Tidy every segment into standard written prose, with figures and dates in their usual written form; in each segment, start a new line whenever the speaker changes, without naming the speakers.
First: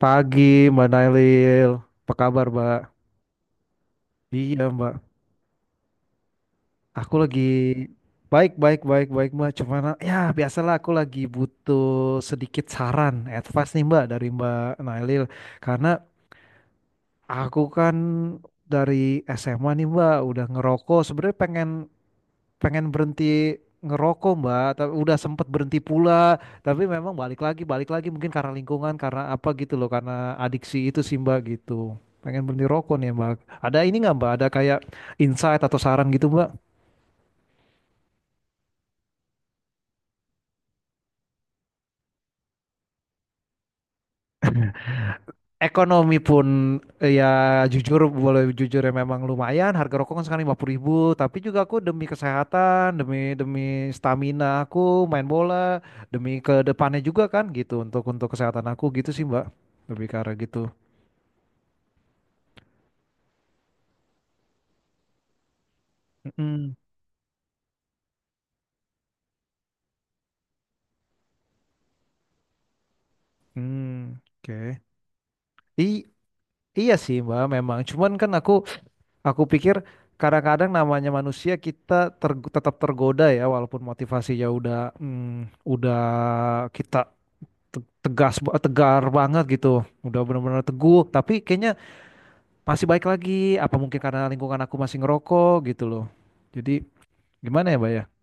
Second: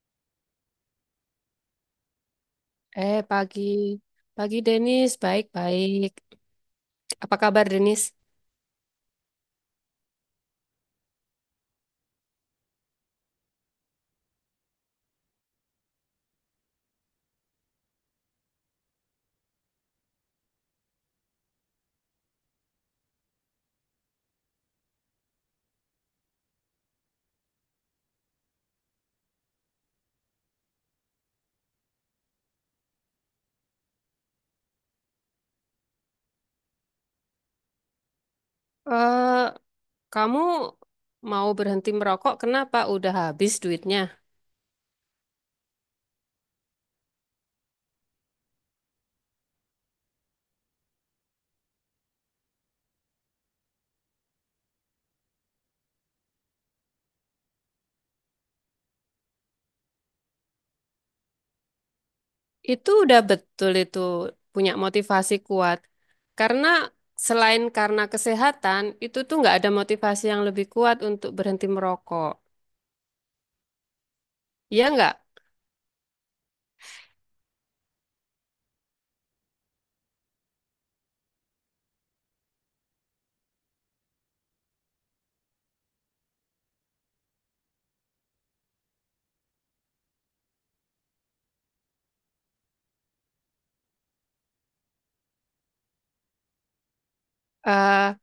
Pagi, Mbak Nailil. Apa kabar, Mbak?
Pagi. Pagi,
Iya, Mbak.
Denis. Baik-baik.
Aku
Apa
lagi
kabar, Denis?
baik, baik, baik, baik, Mbak. Cuman, ya biasalah aku lagi butuh sedikit saran, advice nih, Mbak, dari Mbak Nailil. Karena aku kan dari SMA nih, Mbak, udah ngerokok. Sebenarnya pengen pengen berhenti ngerokok Mbak, tapi udah sempet berhenti pula, tapi memang balik lagi mungkin karena lingkungan, karena apa gitu loh, karena adiksi itu sih Mbak gitu. Pengen berhenti rokok nih Mbak. Ada ini nggak Mbak? Ada kayak insight atau saran gitu Mbak?
Eh, Kamu mau berhenti merokok, kenapa? Udah habis duitnya.
Ekonomi pun ya jujur boleh jujur ya memang lumayan. Harga rokok kan sekarang 50 ribu, tapi juga aku demi kesehatan, demi demi stamina aku main bola, demi ke depannya juga kan gitu untuk kesehatan aku gitu sih Mbak. Lebih ke arah gitu.
Itu udah betul itu punya motivasi kuat. Karena
Mm,
selain karena kesehatan, itu tuh nggak ada motivasi yang lebih kuat untuk berhenti merokok.
mm, oke.
Iya nggak?
I, iya sih, Mbak, memang. Cuman kan aku pikir kadang-kadang namanya manusia kita tetap tergoda ya walaupun motivasinya mm, udah kita tegar banget gitu. Udah benar-benar teguh, tapi kayaknya masih baik lagi apa mungkin karena lingkungan aku masih ngerokok gitu loh. Jadi gimana ya, Mbak ya?
Eh,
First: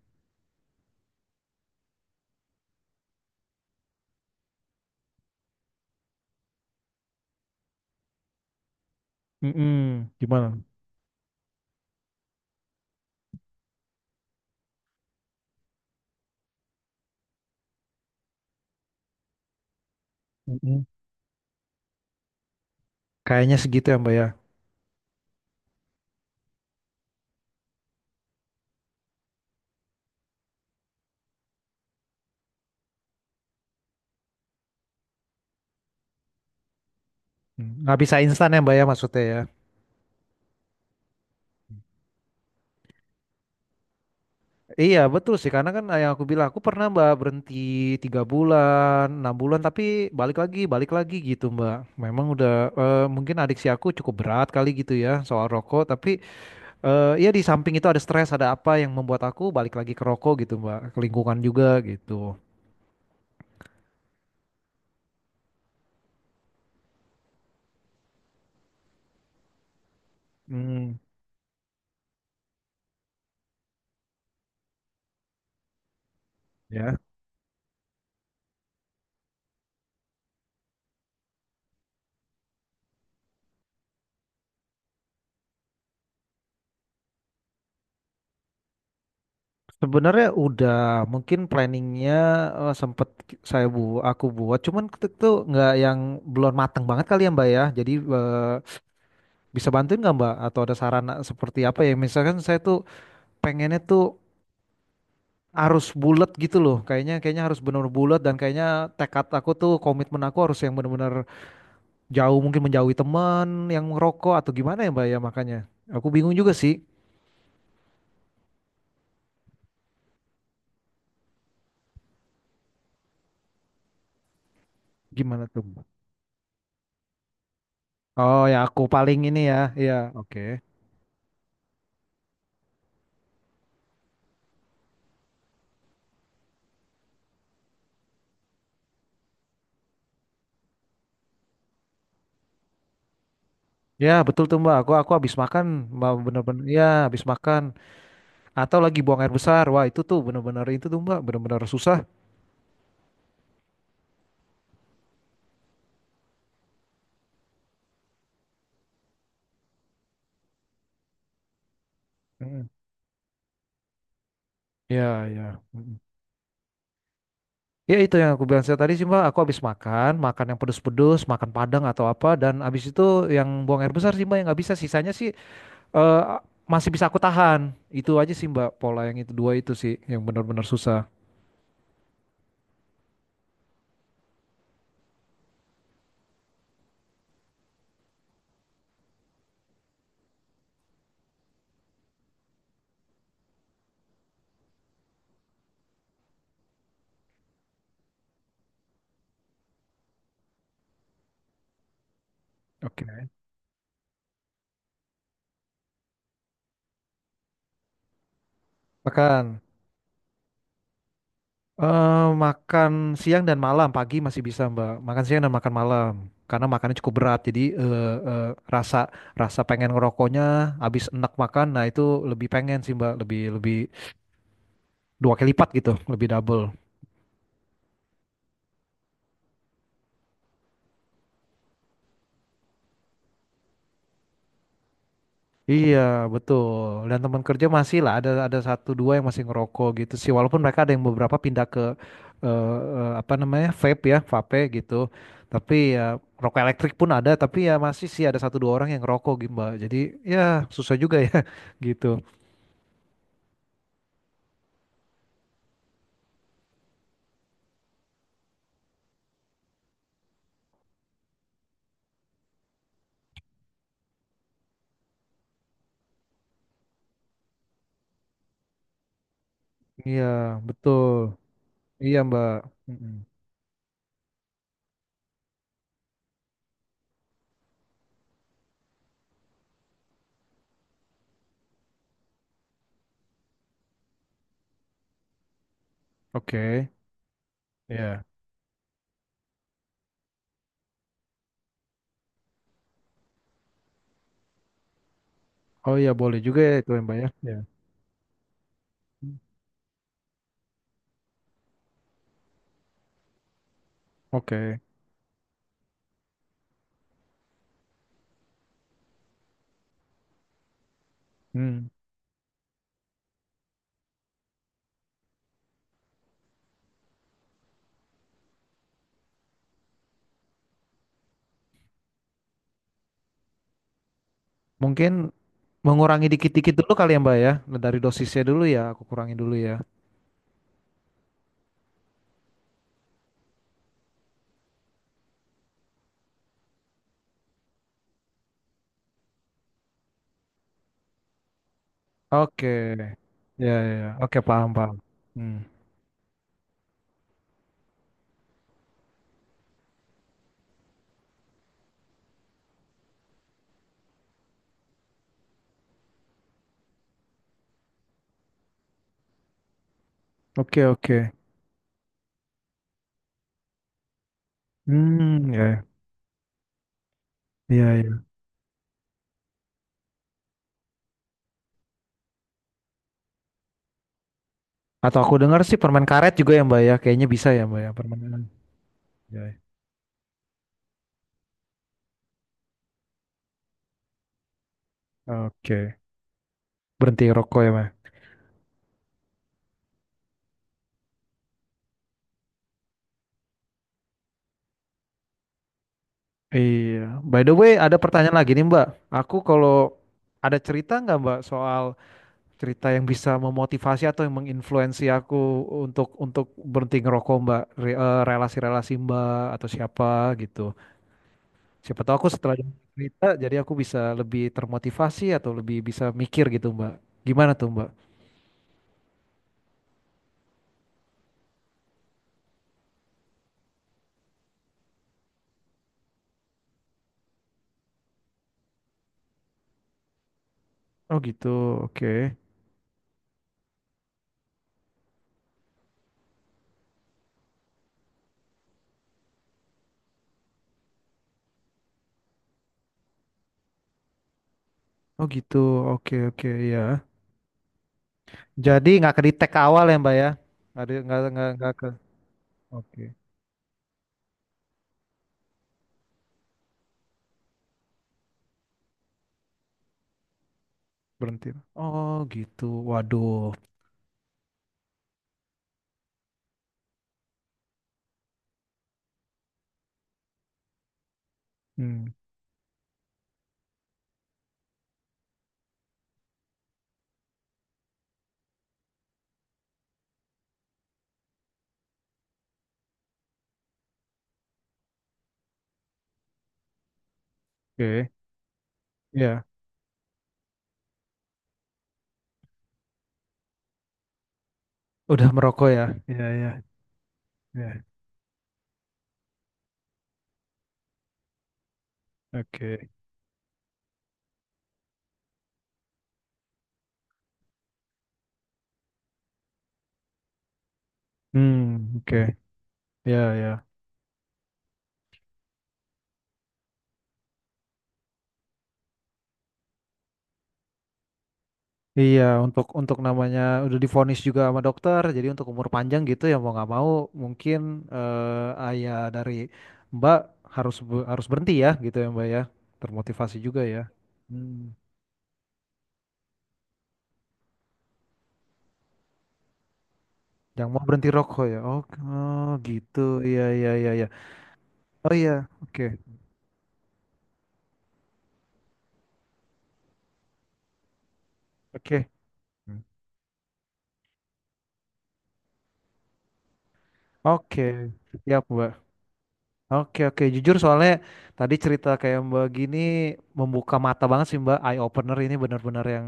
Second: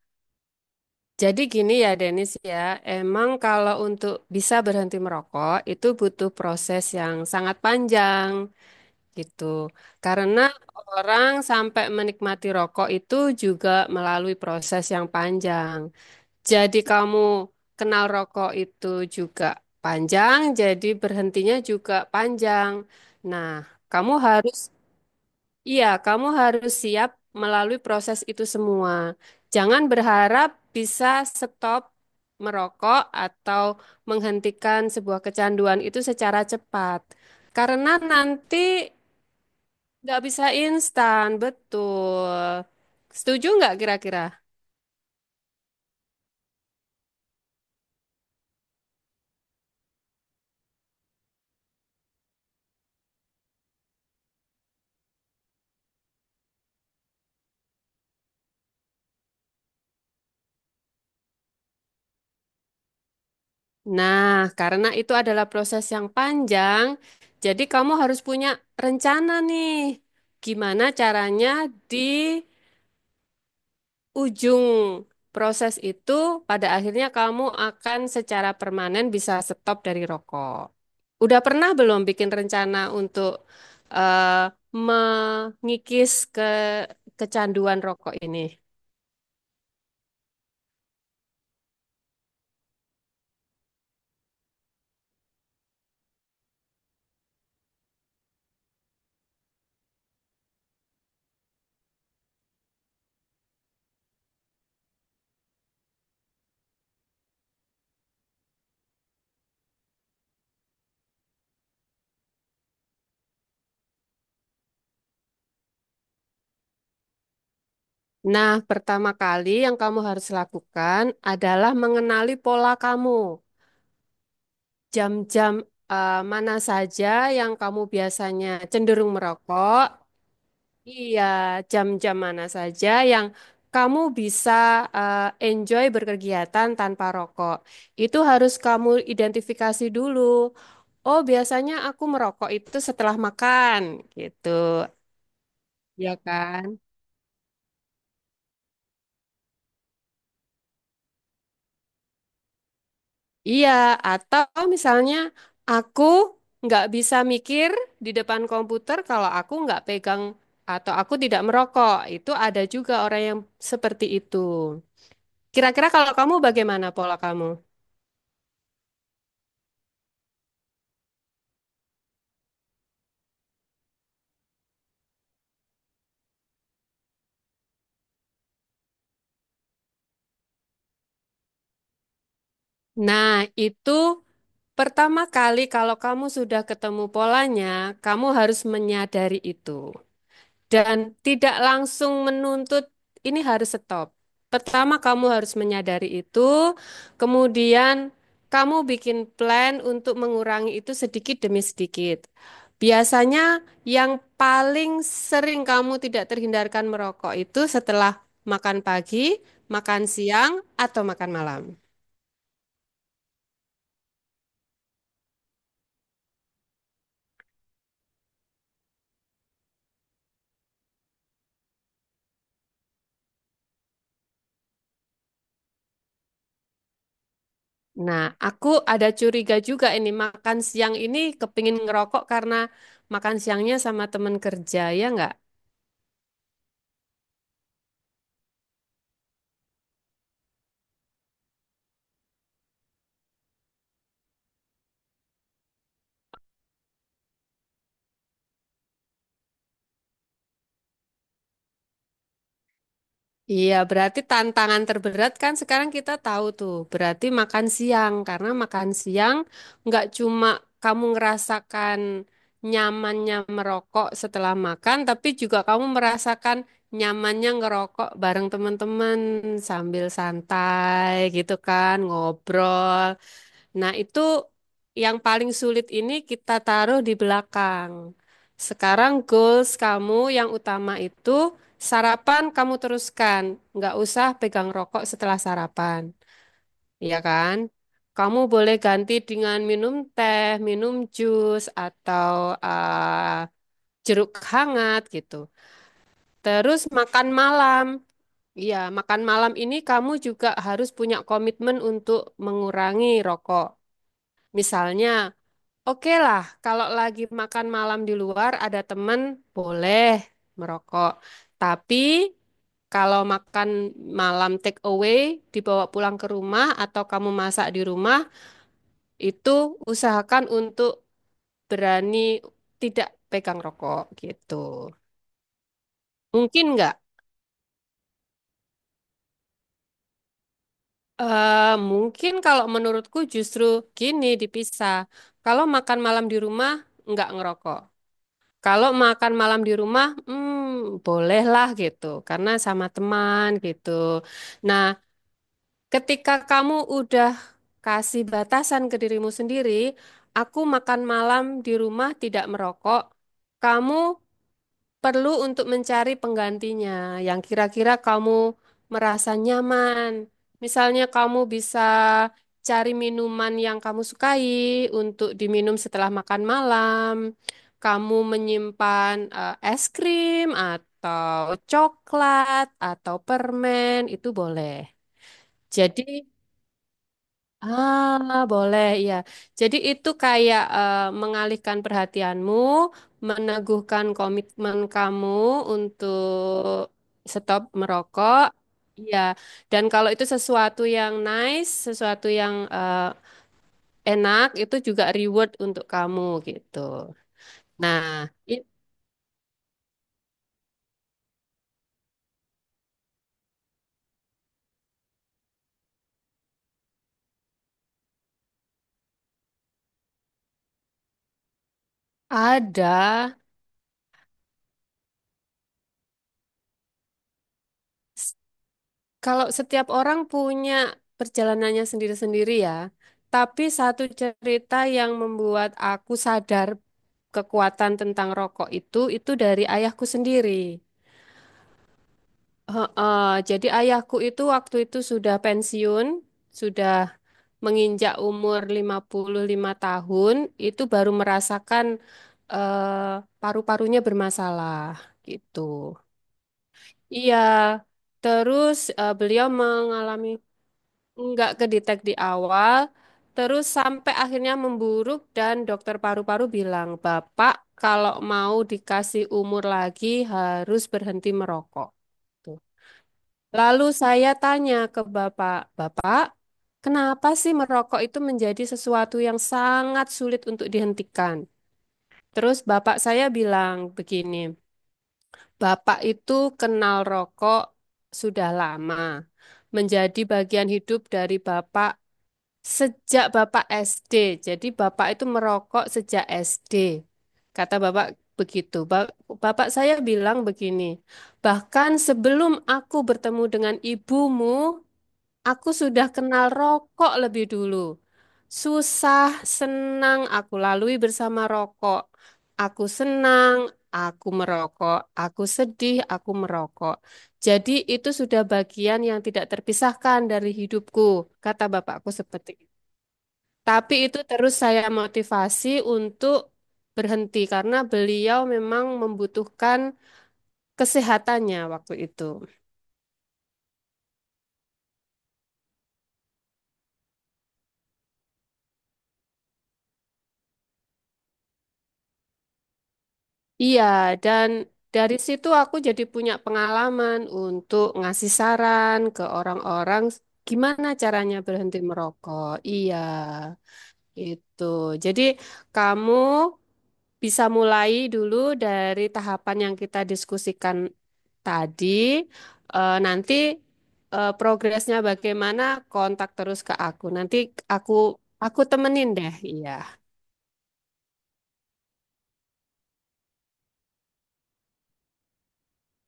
jadi gini ya, Denis ya. Emang kalau untuk bisa berhenti merokok, itu butuh proses yang sangat panjang. Gitu.
Mm-mm,
Karena
gimana?
orang sampai menikmati rokok itu juga melalui proses yang panjang. Jadi kamu kenal rokok itu juga panjang, jadi
Mm-mm.
berhentinya juga panjang. Nah,
Kayaknya segitu ya,
kamu
Mbak ya.
harus, iya, kamu harus siap melalui proses itu semua. Jangan berharap bisa stop merokok atau menghentikan sebuah kecanduan itu secara cepat. Karena
Nggak bisa instan
nanti.
ya, Mbak ya maksudnya ya.
Nggak bisa instan, betul. Setuju nggak kira-kira?
Iya betul sih, karena kan yang aku bilang, aku pernah Mbak berhenti tiga bulan, enam bulan, tapi balik lagi, balik lagi gitu Mbak, memang udah mungkin adiksi aku cukup berat kali gitu ya soal rokok, tapi ya di samping itu ada stres, ada apa yang membuat aku balik lagi ke rokok gitu Mbak, ke lingkungan juga gitu.
Nah, karena itu adalah proses yang panjang, jadi kamu harus punya rencana nih. Gimana
hmm
caranya di ujung proses itu, pada
Ya
akhirnya kamu akan secara permanen bisa stop dari rokok. Udah pernah belum bikin rencana untuk eh, mengikis ke kecanduan rokok ini?
sebenarnya udah, mungkin planningnya sempet saya bu aku buat, cuman itu tuh nggak yang belum mateng banget kali ya Mbak ya, jadi bisa bantuin nggak Mbak? Atau ada saran seperti apa ya? Misalkan saya tuh pengennya tuh harus bulat gitu loh. Kayaknya kayaknya harus benar bulat dan kayaknya tekad aku tuh komitmen aku harus yang benar-benar jauh mungkin menjauhi teman yang merokok atau gimana ya Mbak ya makanya. Aku bingung juga sih
Nah, pertama kali yang kamu harus lakukan adalah mengenali pola kamu.
gimana
Jam-jam
tuh Mbak.
mana saja yang kamu
Oh
biasanya
ya aku
cenderung
paling ini ya. Iya,
merokok?
oke.
Iya, jam-jam mana saja yang kamu bisa eh, enjoy berkegiatan tanpa rokok. Itu harus kamu identifikasi dulu. Oh, biasanya aku merokok itu setelah makan,
Ya betul
gitu.
tuh Mbak. Aku habis makan Mbak
Ya
bener-bener
kan?
ya habis makan atau lagi buang air besar. Wah, itu tuh bener-bener itu tuh Mbak bener-bener susah.
Iya, atau misalnya aku nggak bisa mikir di depan komputer kalau aku nggak pegang atau aku tidak merokok. Itu ada
Mm.
juga orang yang seperti itu.
Ya, ya.
Kira-kira kalau kamu bagaimana pola kamu?
Ya itu yang aku bilang saya tadi sih Mbak, aku habis makan, makan yang pedes-pedes, makan Padang atau apa dan habis itu yang buang air besar sih Mbak yang nggak bisa, sisanya sih eh, masih bisa aku tahan. Itu aja sih Mbak, pola yang itu dua itu sih yang benar-benar susah.
Nah, itu pertama kali kalau kamu sudah ketemu polanya, kamu harus menyadari itu, dan tidak langsung menuntut ini harus stop. Pertama, kamu harus menyadari itu, kemudian kamu bikin plan untuk mengurangi itu sedikit demi sedikit.
Oke.
Biasanya yang paling sering kamu tidak terhindarkan merokok itu setelah makan pagi,
Makan.
makan siang, atau makan malam.
Makan siang dan malam, pagi masih bisa Mbak. Makan siang dan makan malam. Karena makannya cukup berat, jadi rasa rasa pengen ngerokoknya habis enak makan, nah itu lebih pengen sih Mbak, lebih lebih dua kali lipat gitu, lebih double.
Nah, aku ada curiga juga ini makan siang ini kepingin ngerokok karena makan siangnya sama teman kerja, ya nggak?
Iya, betul. Dan teman kerja masih lah ada satu dua yang masih ngerokok gitu sih. Walaupun mereka ada yang beberapa pindah ke eh, apa namanya vape ya, vape gitu. Tapi ya rokok elektrik pun ada. Tapi ya masih sih ada satu dua orang yang ngerokok gitu Mbak. Jadi ya susah juga ya gitu.
Iya, berarti tantangan terberat kan sekarang kita tahu tuh, berarti makan siang. Karena makan siang nggak cuma kamu ngerasakan nyamannya merokok setelah makan, tapi juga kamu merasakan nyamannya ngerokok bareng teman-teman sambil
Iya,
santai
betul.
gitu kan,
Iya Mbak.
ngobrol.
Mm-mm.
Nah, itu yang paling sulit ini kita taruh di belakang. Sekarang goals kamu yang utama itu sarapan kamu teruskan. Nggak usah pegang rokok setelah sarapan,
Oke.
ya kan?
Iya.
Kamu boleh ganti dengan minum teh, minum jus, atau eh, jeruk hangat gitu.
Oh iya boleh juga ya
Terus
itu ya, Mbak ya.
makan
Iya.
malam. Iya, makan malam ini kamu juga harus punya komitmen untuk mengurangi rokok.
Oke.
Misalnya, oke lah, kalau lagi makan malam di luar ada temen boleh merokok.
Hmm.
Tapi kalau makan malam take away dibawa pulang ke rumah atau kamu masak di rumah itu usahakan untuk berani tidak pegang rokok gitu.
Mungkin mengurangi
Mungkin
dikit-dikit dulu
nggak?
kali ya Mbak ya. Dari dosisnya dulu ya, aku kurangin dulu ya.
Mungkin kalau menurutku justru gini dipisah. Kalau makan malam di rumah nggak ngerokok. Kalau makan malam di rumah, hmm, bolehlah gitu, karena
Oke,
sama teman
ya
gitu.
ya, ya. Oke, paham
Nah,
paham. Hmm.
ketika kamu udah kasih batasan ke dirimu sendiri, aku makan malam di rumah tidak merokok, kamu perlu untuk mencari penggantinya yang kira-kira kamu merasa nyaman.
Oke
Misalnya
oke.
kamu bisa cari minuman yang kamu sukai untuk
Hmm,
diminum
ya
setelah makan malam.
ya
Kamu
ya.
menyimpan es krim atau coklat atau permen itu boleh.
Atau aku dengar sih permen
Jadi
karet juga ya Mbak ya, kayaknya bisa ya Mbak ya
ah,
permen.
boleh ya.
Ya, ya.
Jadi itu kayak mengalihkan perhatianmu, meneguhkan komitmen kamu
Oke,
untuk
berhenti rokok
stop
ya Mbak.
merokok. Ya, dan kalau itu sesuatu yang nice, sesuatu yang enak, itu juga reward untuk kamu gitu.
Iya. By the way, ada
Nah,
pertanyaan lagi
i-
nih Mbak. Aku kalau ada cerita nggak Mbak soal cerita yang bisa memotivasi atau yang menginfluensi aku untuk berhenti ngerokok Mbak, relasi-relasi Mbak atau siapa gitu. Siapa tahu aku setelah dengar
ada.
cerita jadi aku bisa lebih termotivasi atau lebih bisa mikir gitu, Mbak. Gimana tuh, Mbak?
Kalau setiap orang punya perjalanannya sendiri-sendiri ya, tapi satu cerita yang membuat aku sadar kekuatan tentang rokok itu dari ayahku sendiri.
Oh gitu, oke.
Heeh, jadi ayahku itu waktu itu sudah pensiun, sudah menginjak umur 55 tahun, itu baru merasakan eh, paru-parunya bermasalah
Oh gitu,
gitu.
oke oke ya.
Iya, terus
Jadi nggak ke di
beliau
awal ya, Mbak
mengalami
ya? Nggak di-
nggak
nggak ke.
kedetek di awal,
Oke,
terus sampai akhirnya memburuk dan dokter paru-paru bilang, Bapak kalau mau dikasih umur lagi harus berhenti
berhenti.
merokok.
Oh
Tuh.
gitu, waduh.
Lalu saya tanya ke Bapak, Bapak, kenapa sih merokok itu menjadi sesuatu yang sangat sulit untuk dihentikan?
Hmm,
Terus Bapak saya bilang begini, Bapak itu kenal rokok sudah lama menjadi bagian hidup dari Bapak sejak Bapak SD, jadi Bapak itu merokok sejak SD. Kata Bapak
oke.
begitu.
Ya,
Bapak saya bilang begini, bahkan sebelum aku bertemu dengan ibumu,
udah merokok
aku
ya?
sudah
Ya
kenal
ya
rokok lebih dulu.
ya.
Susah, senang aku lalui bersama rokok. Aku
Oke.
senang, aku merokok. Aku sedih, aku merokok. Jadi itu sudah bagian yang tidak terpisahkan dari hidupku, kata
Hmm,
bapakku
oke.
seperti.
Ya ya.
Tapi itu terus saya motivasi untuk berhenti karena beliau memang membutuhkan kesehatannya waktu
Iya,
itu.
untuk namanya udah divonis juga sama dokter, jadi untuk umur panjang gitu ya mau nggak mau mungkin ayah dari Mbak harus berhenti ya gitu ya Mbak ya, termotivasi juga ya.
Iya, dan
Hmm.
dari situ aku jadi punya pengalaman untuk ngasih saran ke orang-orang
Yang mau
gimana
berhenti
caranya
rokok ya,
berhenti
oke, oh,
merokok. Iya,
gitu, iya iya iya iya,
itu.
oh
Jadi
iya, oke
kamu bisa mulai dulu dari tahapan yang kita diskusikan tadi.
oke. Hmm.
Nanti progresnya bagaimana? Kontak terus ke aku. Nanti
Oke,
aku
siap Mbak.
temenin deh. Iya,
Oke oke, jujur soalnya tadi cerita kayak Mbak gini membuka mata banget sih Mbak, eye opener ini benar-benar yang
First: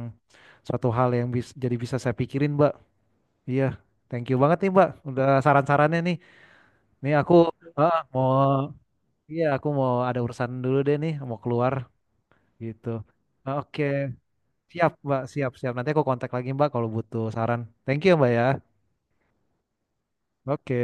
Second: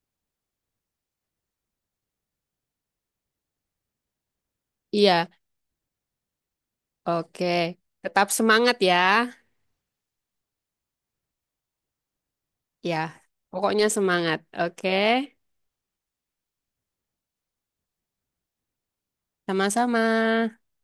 suatu hal yang bisa jadi bisa saya pikirin Mbak. Iya, thank you banget nih Mbak, udah
iya.
saran-sarannya nih. Nih aku
Oke.
ah, mau,
Tetap semangat ya.
iya aku mau ada urusan dulu deh nih, mau keluar gitu.
Ya,
Oke,
pokoknya semangat. Oke.
siap Mbak, siap siap. Nanti aku kontak lagi Mbak kalau butuh saran. Thank you Mbak ya.
Sama-sama.
Oke.